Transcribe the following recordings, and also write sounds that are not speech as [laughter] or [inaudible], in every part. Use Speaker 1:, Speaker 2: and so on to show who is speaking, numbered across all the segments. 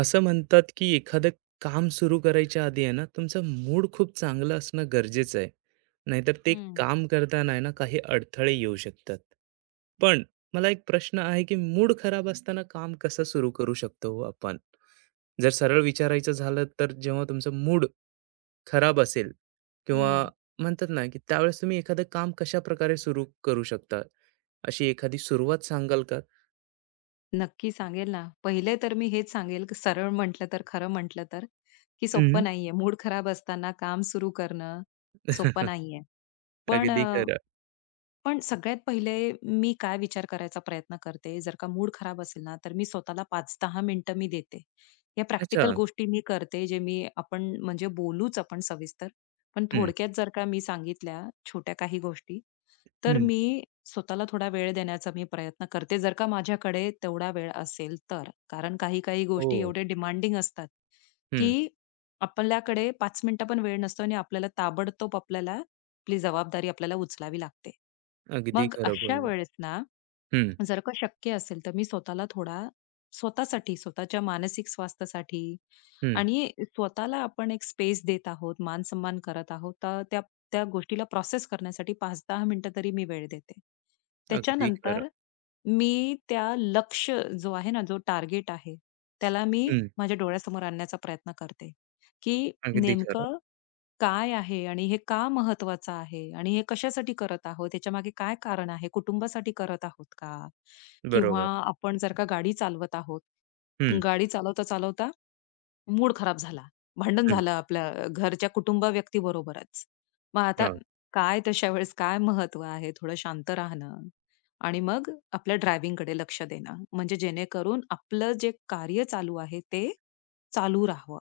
Speaker 1: असं म्हणतात की एखादं काम सुरू करायच्या आधी आहे ना तुमचा मूड खूप चांगला असणं गरजेचं आहे. नाहीतर ते
Speaker 2: हं,
Speaker 1: काम करताना आहे ना काही अडथळे येऊ शकतात. पण मला एक प्रश्न आहे की मूड खराब असताना काम कसं सुरू करू शकतो हो आपण? जर सरळ विचारायचं झालं तर जेव्हा तुमचं मूड खराब असेल किंवा
Speaker 2: हं.
Speaker 1: म्हणतात ना की त्यावेळेस तुम्ही एखादं काम कशा प्रकारे सुरू करू शकता, अशी एखादी सुरुवात सांगाल का? [laughs]
Speaker 2: नक्की सांगेल ना. पहिले तर मी हेच सांगेल, की सरळ म्हटलं तर, खरं म्हटलं तर, की सोपं
Speaker 1: हम्म.
Speaker 2: नाहीये. मूड खराब असताना काम सुरू करणं सोपं नाहीये. पण
Speaker 1: अगदी खरं.
Speaker 2: पण सगळ्यात पहिले मी काय विचार करायचा प्रयत्न करते, जर का मूड खराब असेल ना, तर मी स्वतःला 5-10 मिनिटं देते. या
Speaker 1: अच्छा.
Speaker 2: प्रॅक्टिकल गोष्टी मी करते, जे मी आपण म्हणजे बोलूच आपण सविस्तर. पण
Speaker 1: हम्म.
Speaker 2: थोडक्यात जर का मी सांगितल्या छोट्या काही गोष्टी, तर मी स्वतःला थोडा वेळ देण्याचा मी प्रयत्न करते, जर का माझ्याकडे तेवढा वेळ असेल तर. कारण काही-काही
Speaker 1: हो.
Speaker 2: गोष्टी एवढ्या डिमांडिंग असतात,
Speaker 1: हं.
Speaker 2: की आपल्याकडे 5 मिनिटं पण वेळ नसतो आणि आपल्याला ताबडतोब आपली जबाबदारी आपल्याला उचलावी लागते.
Speaker 1: अगदी
Speaker 2: मग
Speaker 1: खरं
Speaker 2: अशा
Speaker 1: बोललात.
Speaker 2: वेळेस ना,
Speaker 1: हं.
Speaker 2: जर का शक्य असेल, तर मी स्वतःला थोडा स्वतःसाठी, स्वतःच्या मानसिक स्वास्थ्यासाठी
Speaker 1: हं.
Speaker 2: आणि स्वतःला आपण एक स्पेस देत आहोत, मान-सन्मान करत आहोत, तर त्या त्या गोष्टीला प्रोसेस करण्यासाठी 5-10 मिनिटं तरी मी वेळ देते.
Speaker 1: अगदी खरं.
Speaker 2: त्याच्यानंतर मी त्या लक्ष्य जो आहे ना, जो टार्गेट आहे, त्याला मी
Speaker 1: हं.
Speaker 2: माझ्या डोळ्यासमोर आणण्याचा प्रयत्न करते, की
Speaker 1: अगदी खरं.
Speaker 2: नेमकं काय आहे आणि हे का महत्वाचं आहे? आणि हे कशासाठी करत आहोत? त्याच्यामागे काय कारण आहे? कुटुंबासाठी करत आहोत का? किंवा
Speaker 1: बरोबर.
Speaker 2: आपण जर का गाडी चालवत आहोत,
Speaker 1: हं.
Speaker 2: गाडी चालवता-चालवता मूड खराब झाला, भांडण
Speaker 1: हं.
Speaker 2: झालं आपल्या घरच्या कुटुंब व्यक्तीबरोबरच. मग आता
Speaker 1: हां.
Speaker 2: काय तशा वेळेस काय महत्व आहे? थोडं शांत राहणं आणि मग आपल्या ड्रायव्हिंगकडे लक्ष देणं. म्हणजे जेणेकरून आपलं जे कार्य चालू आहे, ते चालू राहावं.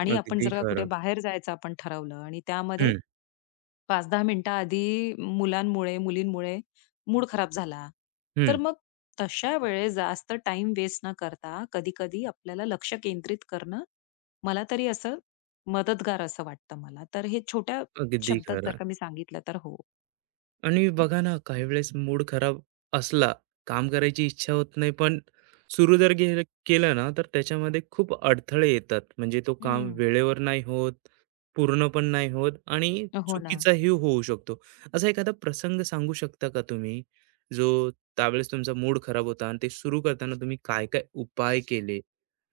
Speaker 2: आणि आपण
Speaker 1: अगदी
Speaker 2: जर का कुठे
Speaker 1: खरं.
Speaker 2: बाहेर जायचं आपण ठरवलं आणि त्यामध्ये
Speaker 1: हं.
Speaker 2: 5-10 मिनिटाआधी मुलांमुळे, मुलींमुळे मूड खराब झाला. तर
Speaker 1: हं.
Speaker 2: मग तशा वेळेस जास्त टाइम वेस्ट न करता कधी-कधी आपल्याला लक्ष केंद्रित करणं, मला तरी असं मदतगार असं वाटतं मला. तर हे छोट्या
Speaker 1: अगदी
Speaker 2: शब्दात जर
Speaker 1: खरं.
Speaker 2: का मी सांगितलं तर हो.
Speaker 1: आणि बघा ना, काही वेळेस मूड खराब असला, काम करायची इच्छा होत नाही, पण सुरू जर गेलं केलं ना, तर त्याच्यामध्ये खूप अडथळे येतात. म्हणजे तो काम
Speaker 2: हं.
Speaker 1: वेळेवर नाही होत, पूर्ण पण नाही होत आणि
Speaker 2: हो ना.
Speaker 1: चुकीचाही होऊ शकतो. असा एखादा प्रसंग सांगू शकता का तुम्ही, जो त्यावेळेस तुमचा मूड खराब होता आणि ते सुरू करताना तुम्ही काय-काय उपाय केले?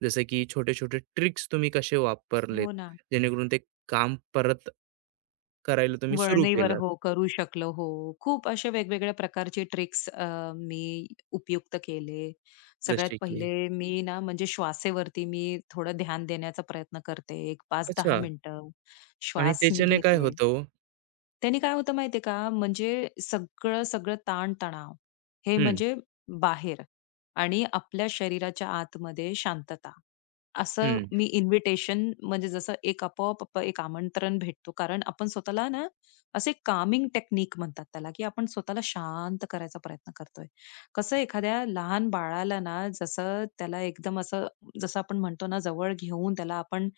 Speaker 1: जसं की छोटे-छोटे ट्रिक्स तुम्ही कसे वापरलेत,
Speaker 2: हो ना.
Speaker 1: जेणेकरून ते काम परत करायला तुम्ही सुरू
Speaker 2: वळणीवर
Speaker 1: केलं?
Speaker 2: हो, करू शकलो. हो. खूप असे वेगवेगळ्या प्रकारचे ट्रिक्स मी उपयुक्त केले. सगळ्यात
Speaker 1: जसे की
Speaker 2: पहिले मी ना, म्हणजे श्वासेवरती मी थोडं ध्यान देण्याचा प्रयत्न करते. एक 5 दहा
Speaker 1: अच्छा.
Speaker 2: मिनिटं
Speaker 1: आणि
Speaker 2: श्वास मी
Speaker 1: त्याच्याने काय
Speaker 2: घेते.
Speaker 1: होतं हो?
Speaker 2: त्याने काय होतं माहितीये का, म्हणजे सगळं-सगळं ताण हे
Speaker 1: हं.
Speaker 2: म्हणजे बाहेर आणि आपल्या शरीराच्या आतमध्ये शांतता. असं
Speaker 1: हं.
Speaker 2: मी इन्व्हिटेशन म्हणजे जसं एक आपोआप एक आमंत्रण भेटतो. कारण आपण स्वतःला ना असे कामिंग टेक्निक म्हणतात त्याला, की आपण स्वतःला शांत करायचा प्रयत्न करतोय. कसं एखाद्या लहान बाळाला ना, जसं त्याला एकदम असं जसं आपण म्हणतो ना, जवळ घेऊन त्याला आपण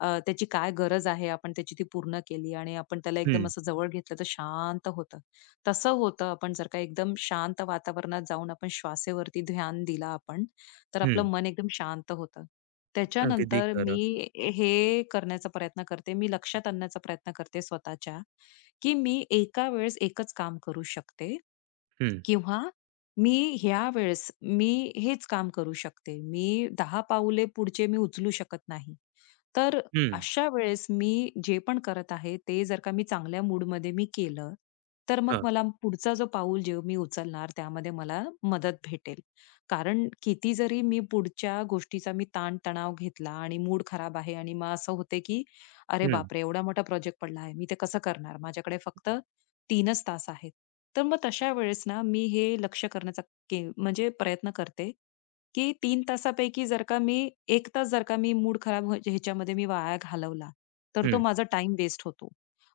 Speaker 2: त्याची काय गरज आहे, आपण त्याची ती पूर्ण केली आणि आपण त्याला एकदम
Speaker 1: हं.
Speaker 2: असं जवळ घेतलं तर शांत होतं. तसं होतं आपण जर का एकदम शांत वातावरणात जाऊन आपण श्वासेवरती ध्यान दिला आपण, तर आपलं
Speaker 1: हं.
Speaker 2: मन एकदम शांत होतं.
Speaker 1: अगदी
Speaker 2: त्याच्यानंतर
Speaker 1: खरं.
Speaker 2: मी हे करण्याचा प्रयत्न करते. मी लक्षात आणण्याचा प्रयत्न करते स्वतःच्या. की मी एका वेळेस एकच काम करू शकते.
Speaker 1: हं.
Speaker 2: किंवा मी ह्या वेळेस मी हेच काम करू शकते. मी दहा पाऊले पुढचे मी उचलू शकत नाही. तर
Speaker 1: हं.
Speaker 2: अशा वेळेस मी जे पण करत आहे, ते जर का मी चांगल्या मूडमध्ये मी केलं, तर मग
Speaker 1: हां.
Speaker 2: मला पुढचा जो पाऊल जे मी उचलणार त्यामध्ये मला मदत भेटेल. कारण किती जरी मी पुढच्या गोष्टीचा मी ताण-तणाव घेतला आणि मूड खराब आहे आणि मग असं होते, की "अरे
Speaker 1: हं.
Speaker 2: बापरे! एवढा मोठा प्रोजेक्ट पडला आहे. मी ते कसं करणार? माझ्याकडे फक्त 3च तास आहेत. तर मग तशा वेळेस ना, मी हे लक्ष्य करण्याचा के म्हणजे प्रयत्न करते, की तीन तासापैकी जर का मी एक तास जर का मी मूड खराब ह्याच्यामध्ये मी वाया घालवला, तर तो
Speaker 1: हं.
Speaker 2: माझा टाईम वेस्ट होतो.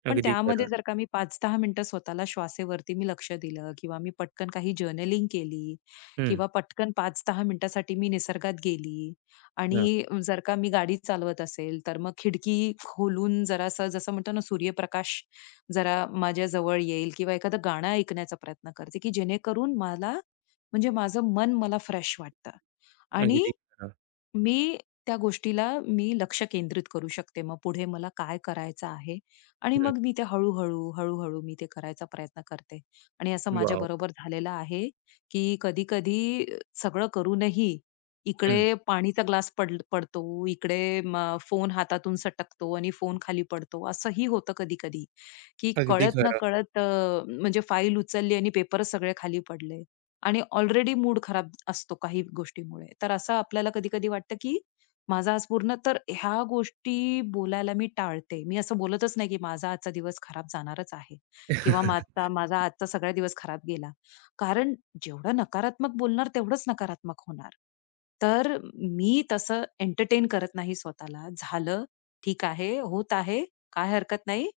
Speaker 2: पण
Speaker 1: अगदी
Speaker 2: त्यामध्ये
Speaker 1: खरं.
Speaker 2: जर का मी 5-10 मिनिटं स्वतःला श्वासेवरती मी लक्ष दिलं किंवा मी पटकन काही जर्नलिंग केली
Speaker 1: हं.
Speaker 2: किंवा पटकन 5-10 मिनिटासाठी मी निसर्गात गेली
Speaker 1: हां.
Speaker 2: आणि जर का मी गाडी चालवत असेल, तर मग खिडकी खोलून जरासं जसं म्हणतो ना सूर्यप्रकाश जरा माझ्या जवळ येईल किंवा एखादं गाणं ऐकण्याचा प्रयत्न करते, की जेणेकरून मला म्हणजे माझं मन मला फ्रेश वाटतं. आणि
Speaker 1: अगदी खरं.
Speaker 2: मी त्या गोष्टीला मी लक्ष केंद्रित करू शकते. मग पुढे मला काय करायचं आहे आणि
Speaker 1: हं.
Speaker 2: मग मी ते हळू-हळू मी ते करायचा प्रयत्न करते. आणि असं
Speaker 1: वॉव!
Speaker 2: माझ्याबरोबर झालेलं आहे, की कधी-कधी सगळं करूनही
Speaker 1: हं.
Speaker 2: इकडे पाणीचा ग्लास पडतो, इकडे फोन हातातून सटकतो आणि फोन खाली पडतो, असंही होतं कधी-कधी. की
Speaker 1: अगदी खरं.
Speaker 2: कळत-नकळत म्हणजे फाईल उचलली आणि पेपर सगळे खाली पडले. आणि ऑलरेडी मूड खराब असतो काही गोष्टीमुळे. तर असं आपल्याला कधी-कधी वाटतं की माझा आज पूर्ण तर ह्या गोष्टी बोलायला मी टाळते. मी असं बोलतच नाही की माझा आजचा दिवस खराब जाणारच आहे किंवा
Speaker 1: [laughs]
Speaker 2: माझा माझा आजचा सगळा दिवस खराब गेला. कारण जेवढं नकारात्मक बोलणार तेवढंच नकारात्मक होणार. तर मी तसं एंटरटेन करत नाही स्वतःला. झालं, ठीक आहे, होत आहे, काय हरकत नाही.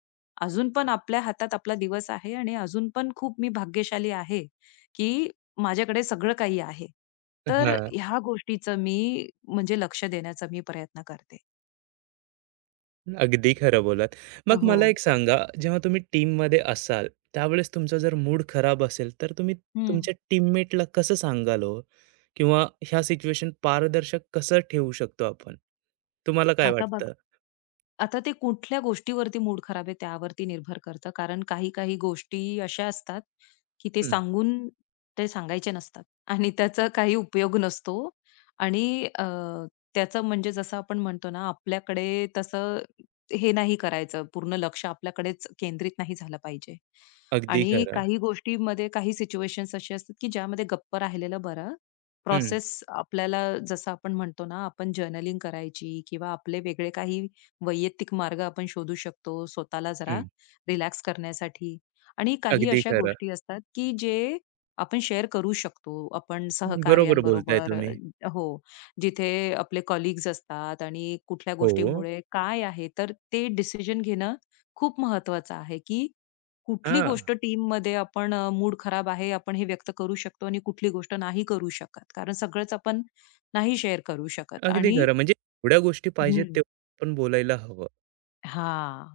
Speaker 2: अजून पण आपल्या हातात आपला दिवस आहे आणि अजून पण खूप मी भाग्यशाली आहे, की माझ्याकडे सगळं काही आहे. तर
Speaker 1: हां.
Speaker 2: ह्या गोष्टीचं मी म्हणजे लक्ष देण्याचा मी प्रयत्न करते.
Speaker 1: अगदी खरं बोललात. मग
Speaker 2: हो.
Speaker 1: मला एक सांगा, जेव्हा तुम्ही टीममध्ये असाल, त्यावेळेस तुमचा जर मूड खराब असेल, तर तुम्ही
Speaker 2: हं.
Speaker 1: तुमच्या टीममेटला कसं सांगाल हो? किंवा ह्या सिच्युएशन पारदर्शक कसं ठेवू शकतो आपण? तुम्हाला काय
Speaker 2: आता बघ,
Speaker 1: वाटतं?
Speaker 2: आता ते कुठल्या गोष्टीवरती मूड खराब आहे त्यावरती निर्भर करतं. कारण काही काही गोष्टी अशा असतात, की
Speaker 1: हं.
Speaker 2: ते सांगायचे नसतात आणि त्याचा काही उपयोग नसतो आणि त्याचं म्हणजे जसं आपण म्हणतो ना, आपल्याकडे तसं हे नाही करायचं. पूर्ण लक्ष आपल्याकडेच केंद्रित नाही झालं पाहिजे
Speaker 1: अगदी
Speaker 2: आणि
Speaker 1: खरं.
Speaker 2: काही गोष्टींमध्ये काही सिच्युएशन्स असे असतात, की ज्यामध्ये गप्प राहिलेलं बरं.
Speaker 1: हं.
Speaker 2: प्रोसेस आपल्याला जसं आपण म्हणतो ना आपण जर्नलिंग करायची किंवा आपले वेगळे काही वैयक्तिक मार्ग आपण शोधू शकतो स्वतःला जरा
Speaker 1: हं,
Speaker 2: रिलॅक्स करण्यासाठी. आणि काही
Speaker 1: अगदी
Speaker 2: अशा
Speaker 1: खरं.
Speaker 2: गोष्टी असतात की जे आपण शेअर करू शकतो आपण
Speaker 1: हं, बरोबर बोलताय
Speaker 2: सहकार्यांबरोबर
Speaker 1: तुम्ही.
Speaker 2: हो. जिथे आपले कलीग्स असतात आणि कुठल्या
Speaker 1: हो.
Speaker 2: गोष्टीमुळे काय आहे तर ते डिसिजन घेणं खूप महत्वाचं आहे की कुठली
Speaker 1: हां,
Speaker 2: गोष्ट टीममध्ये आपण मूड खराब आहे, आपण हे व्यक्त करू शकतो आणि कुठली गोष्ट नाही करू शकत. कारण सगळंच आपण नाही शेअर करू शकत
Speaker 1: अगदी
Speaker 2: आणि
Speaker 1: खरं. म्हणजे एवढ्या गोष्टी पाहिजेत तेव्हा आपण बोलायला हवं.
Speaker 2: हां.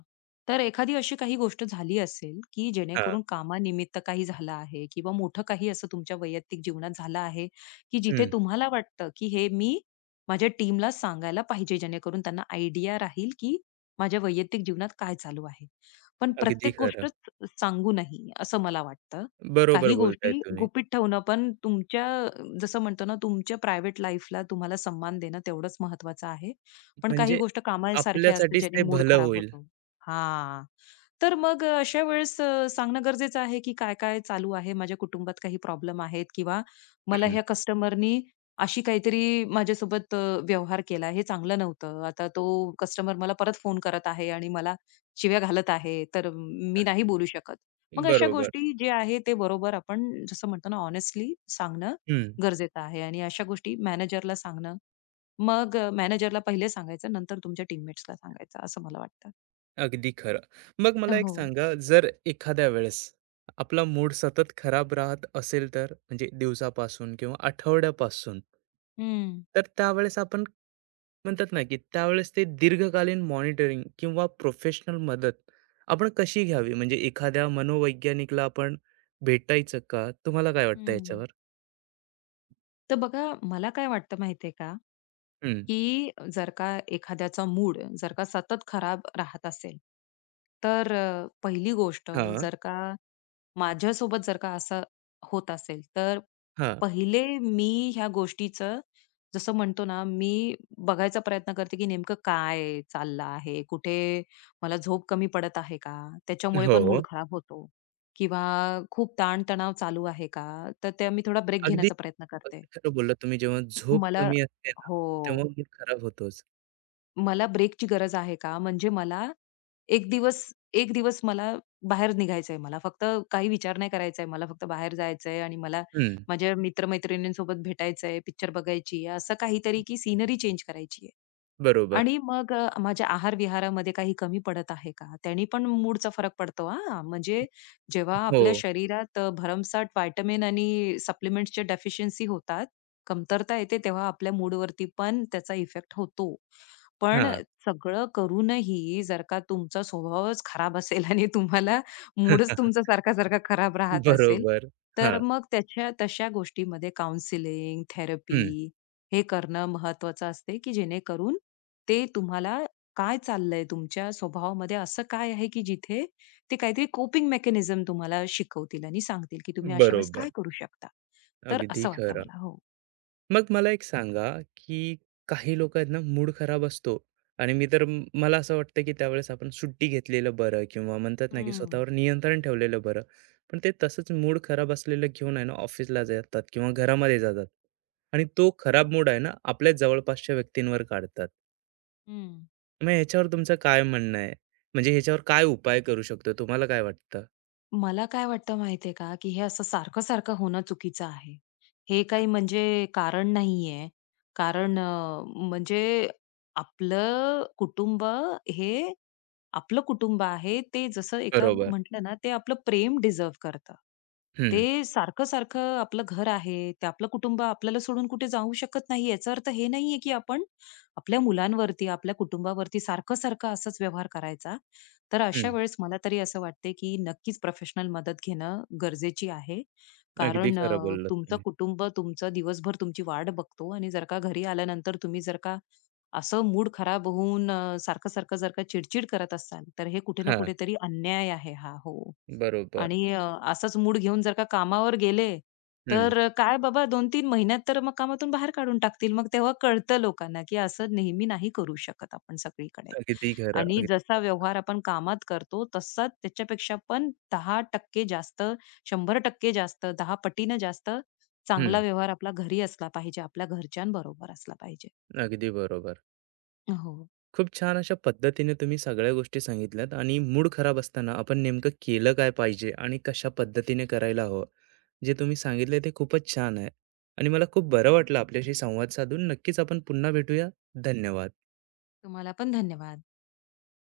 Speaker 2: तर एखादी अशी काही गोष्ट झाली असेल, की
Speaker 1: हां.
Speaker 2: जेणेकरून कामानिमित्त काही झालं आहे किंवा मोठं काही असं तुमच्या वैयक्तिक जीवनात झालं आहे, की जिथे
Speaker 1: हं.
Speaker 2: तुम्हाला वाटतं, की हे मी माझ्या टीमला सांगायला पाहिजे जेणेकरून त्यांना आयडिया राहील, की माझ्या वैयक्तिक जीवनात काय चालू आहे. पण
Speaker 1: अगदी
Speaker 2: प्रत्येक
Speaker 1: खरं.
Speaker 2: गोष्टच सांगू नाही, असं मला वाटतं.
Speaker 1: बरोबर
Speaker 2: काही गोष्टी
Speaker 1: बोलताय तुम्ही.
Speaker 2: गुपित ठेवणं पण तुमच्या जसं म्हणतो ना, तुमच्या प्रायव्हेट लाईफला तुम्हाला सन्मान देणं तेवढंच महत्वाचं आहे. पण काही
Speaker 1: म्हणजे
Speaker 2: गोष्ट कामासारख्या असतात
Speaker 1: आपल्यासाठीच
Speaker 2: ज्याने
Speaker 1: ते
Speaker 2: मूड
Speaker 1: भलं
Speaker 2: खराब
Speaker 1: होईल.
Speaker 2: होतो. हां. तर मग अशा वेळेस सांगणं गरजेचं आहे, की काय-काय चालू आहे, माझ्या कुटुंबात काही प्रॉब्लेम आहेत किंवा मला
Speaker 1: हं,
Speaker 2: ह्या कस्टमरनी अशी काहीतरी माझ्यासोबत व्यवहार केला, हे चांगलं नव्हतं. आता तो कस्टमर मला परत फोन करत आहे आणि मला शिव्या घालत आहे, तर मी नाही बोलू शकत. मग अशा
Speaker 1: बरोबर.
Speaker 2: गोष्टी जे आहे ते बरोबर आपण जसं म्हणतो ना, हॉनेस्टली सांगणं
Speaker 1: हं.
Speaker 2: गरजेचं आहे आणि अशा गोष्टी मॅनेजरला सांगणं मग मॅनेजरला पहिले सांगायचं, नंतर तुमच्या टीममेट्सला सांगायचं, असं मला वाटतं.
Speaker 1: अगदी खरं. मग मला एक
Speaker 2: हो.
Speaker 1: सांगा, जर एखाद्या वेळेस आपला मूड सतत खराब राहत असेल तर? म्हणजे दिवसापासून किंवा आठवड्यापासून.
Speaker 2: हं,
Speaker 1: तर त्यावेळेस आपण म्हणतात ना, की त्यावेळेस ते दीर्घकालीन मॉनिटरिंग किंवा प्रोफेशनल मदत आपण कशी घ्यावी? म्हणजे एखाद्या मनोवैज्ञानिकला आपण भेटायचं का? तुम्हाला काय वाटतं
Speaker 2: हं.
Speaker 1: याच्यावर?
Speaker 2: तर बघा, मला काय वाटतं माहितीये का,
Speaker 1: हं.
Speaker 2: की जर का एखाद्याचा मूड जर का सतत खराब राहत असेल, तर पहिली गोष्ट
Speaker 1: हां.
Speaker 2: जर का माझ्यासोबत जर का असं होत असेल, तर
Speaker 1: हां.
Speaker 2: पहिले मी ह्या गोष्टीचं जसं म्हणतो ना, मी बघायचा प्रयत्न करते की नेमकं काय चाललं आहे? कुठे मला झोप कमी पडत आहे का? त्याच्यामुळे पण मूड
Speaker 1: हो.
Speaker 2: खराब होतो किंवा खूप ताण चालू आहे का? तर ते मी थोडा ब्रेक
Speaker 1: अगदी,
Speaker 2: घेण्याचा प्रयत्न करते.
Speaker 1: अगदी खरं बोललात तुम्ही. जेव्हा झोप
Speaker 2: मला
Speaker 1: कमी असते ना,
Speaker 2: हो.
Speaker 1: तेव्हा मूड खराब होतोच.
Speaker 2: मला ब्रेकची गरज आहे का? म्हणजे मला 1 दिवस 1 दिवस मला बाहेर निघायचंय. मला फक्त काही विचार नाही करायचाय. मला फक्त बाहेर जायचंय आणि मला
Speaker 1: हं.
Speaker 2: माझ्या मित्र-मैत्रिणींसोबत भेटायचंय, पिक्चर बघायची आहे, असं काहीतरी की सिनरी चेंज करायची
Speaker 1: बरोबर.
Speaker 2: आणि मग माझ्या आहार-विहारामध्ये काही कमी पडत आहे का? त्यानी पण मूडचा फरक पडतो हां. म्हणजे जेव्हा आपल्या
Speaker 1: हो.
Speaker 2: शरीरात भरमसाठ व्हिटॅमिन आणि सप्लिमेंट्सच्या डेफिशियन्सी होतात, कमतरता येते, तेव्हा आपल्या मूडवरती पण त्याचा इफेक्ट होतो. पण
Speaker 1: हां.
Speaker 2: सगळं करूनही जर का तुमचा स्वभावच खराब असेल आणि तुम्हाला मूडच तुमचा
Speaker 1: [laughs]
Speaker 2: सारखा-सारखा खराब राहत असेल,
Speaker 1: बरोबर.
Speaker 2: तर
Speaker 1: हां.
Speaker 2: मग त्याच्या तशा गोष्टीमध्ये काउन्सिलिंग, थेरपी
Speaker 1: हं.
Speaker 2: हे करणं महत्त्वाचं असते, की जेणेकरून ते तुम्हाला काय चाललंय तुमच्या स्वभावामध्ये असं काय आहे की जिथे ते काहीतरी कोपिंग मेकॅनिझम तुम्हाला शिकवतील आणि सांगतील की तुम्ही अशा वेळेस
Speaker 1: बरोबर.
Speaker 2: काय करू शकता. तर
Speaker 1: अगदी
Speaker 2: असं वाटतं
Speaker 1: खरं.
Speaker 2: मला. हो.
Speaker 1: मग मला एक सांगा, की काही लोक आहेत ना, मूड खराब असतो आणि मी तर मला असं वाटतं, की त्यावेळेस आपण सुट्टी घेतलेलं बरं किंवा म्हणतात ना, की
Speaker 2: हं,
Speaker 1: स्वतःवर नियंत्रण ठेवलेलं बरं. पण ते तसंच मूड खराब असलेलं घेऊन आहे ना, ऑफिसला जातात किंवा घरामध्ये जातात आणि तो खराब मूड आहे ना, आपल्याच जवळपासच्या व्यक्तींवर काढतात.
Speaker 2: हं.
Speaker 1: मग ह्याच्यावर तुमचं काय म्हणणं आहे? म्हणजे ह्याच्यावर काय उपाय करू शकतो? तुम्हाला काय वाटतं?
Speaker 2: मला काय वाटतं माहितीये का, की हे असं सारखं-सारखं होणं चुकीचं आहे. हे काही म्हणजे कारण नाहीये. कारण म्हणजे आपलं कुटुंब हे आपलं कुटुंब आहे. ते जसं एका
Speaker 1: बरोबर.
Speaker 2: म्हटलं ना, ते आपलं प्रेम डिझर्व्ह करतं. ते
Speaker 1: हं.
Speaker 2: सारखं-सारखं आपलं घर आहे, ते आपलं कुटुंब आपल्याला सोडून कुठे जाऊ शकत नाही. याचा अर्थ हे नाहीये, की आपण आपल्या मुलांवरती, आपल्या कुटुंबावरती सारखं-सारखं असाच व्यवहार करायचा. तर अशा
Speaker 1: हं.
Speaker 2: वेळेस मला तरी असं वाटते, की नक्कीच प्रोफेशनल मदत घेणं गरजेची आहे.
Speaker 1: अगदी
Speaker 2: कारण
Speaker 1: खरं बोललात
Speaker 2: तुमचं
Speaker 1: तुम्ही.
Speaker 2: कुटुंब तुमचं दिवसभर तुमची वाट बघतो आणि जर का घरी आल्यानंतर तुम्ही जर का असं मूड खराब होऊन सारखं-सारखं जर का चिडचिड करत असाल, तर हे कुठे ना
Speaker 1: हां,
Speaker 2: कुठेतरी अन्याय आहे हा. हो.
Speaker 1: बरोबर.
Speaker 2: आणि असाच मूड घेऊन जर का कामावर गेले,
Speaker 1: हं.
Speaker 2: तर काय बाबा 2 तीन महिन्यात तर मग कामातून बाहेर काढून टाकतील. मग तेव्हा कळतं लोकांना, की असं नेहमी नाही करू शकत आपण सगळीकडे.
Speaker 1: अगदी खरं.
Speaker 2: आणि
Speaker 1: अग
Speaker 2: जसा व्यवहार आपण कामात करतो तसा त्याच्यापेक्षा पण 10% जास्त, 100% जास्त, 10 पटीनं जास्त चांगला
Speaker 1: हं.
Speaker 2: व्यवहार आपला घरी असला पाहिजे, आपल्या घरच्यांबरोबर असला पाहिजे.
Speaker 1: अगदी बरोबर.
Speaker 2: हो.
Speaker 1: खूप छान अशा पद्धतीने तुम्ही सगळ्या गोष्टी सांगितल्यात आणि मूड खराब असताना आपण नेमकं केलं काय पाहिजे आणि कशा पद्धतीने करायला हवं, जे तुम्ही सांगितलंय ते खूपच छान आहे आणि मला खूप बरं वाटलं आपल्याशी संवाद साधून. नक्कीच आपण पुन्हा भेटूया. धन्यवाद.
Speaker 2: तुम्हाला पण धन्यवाद.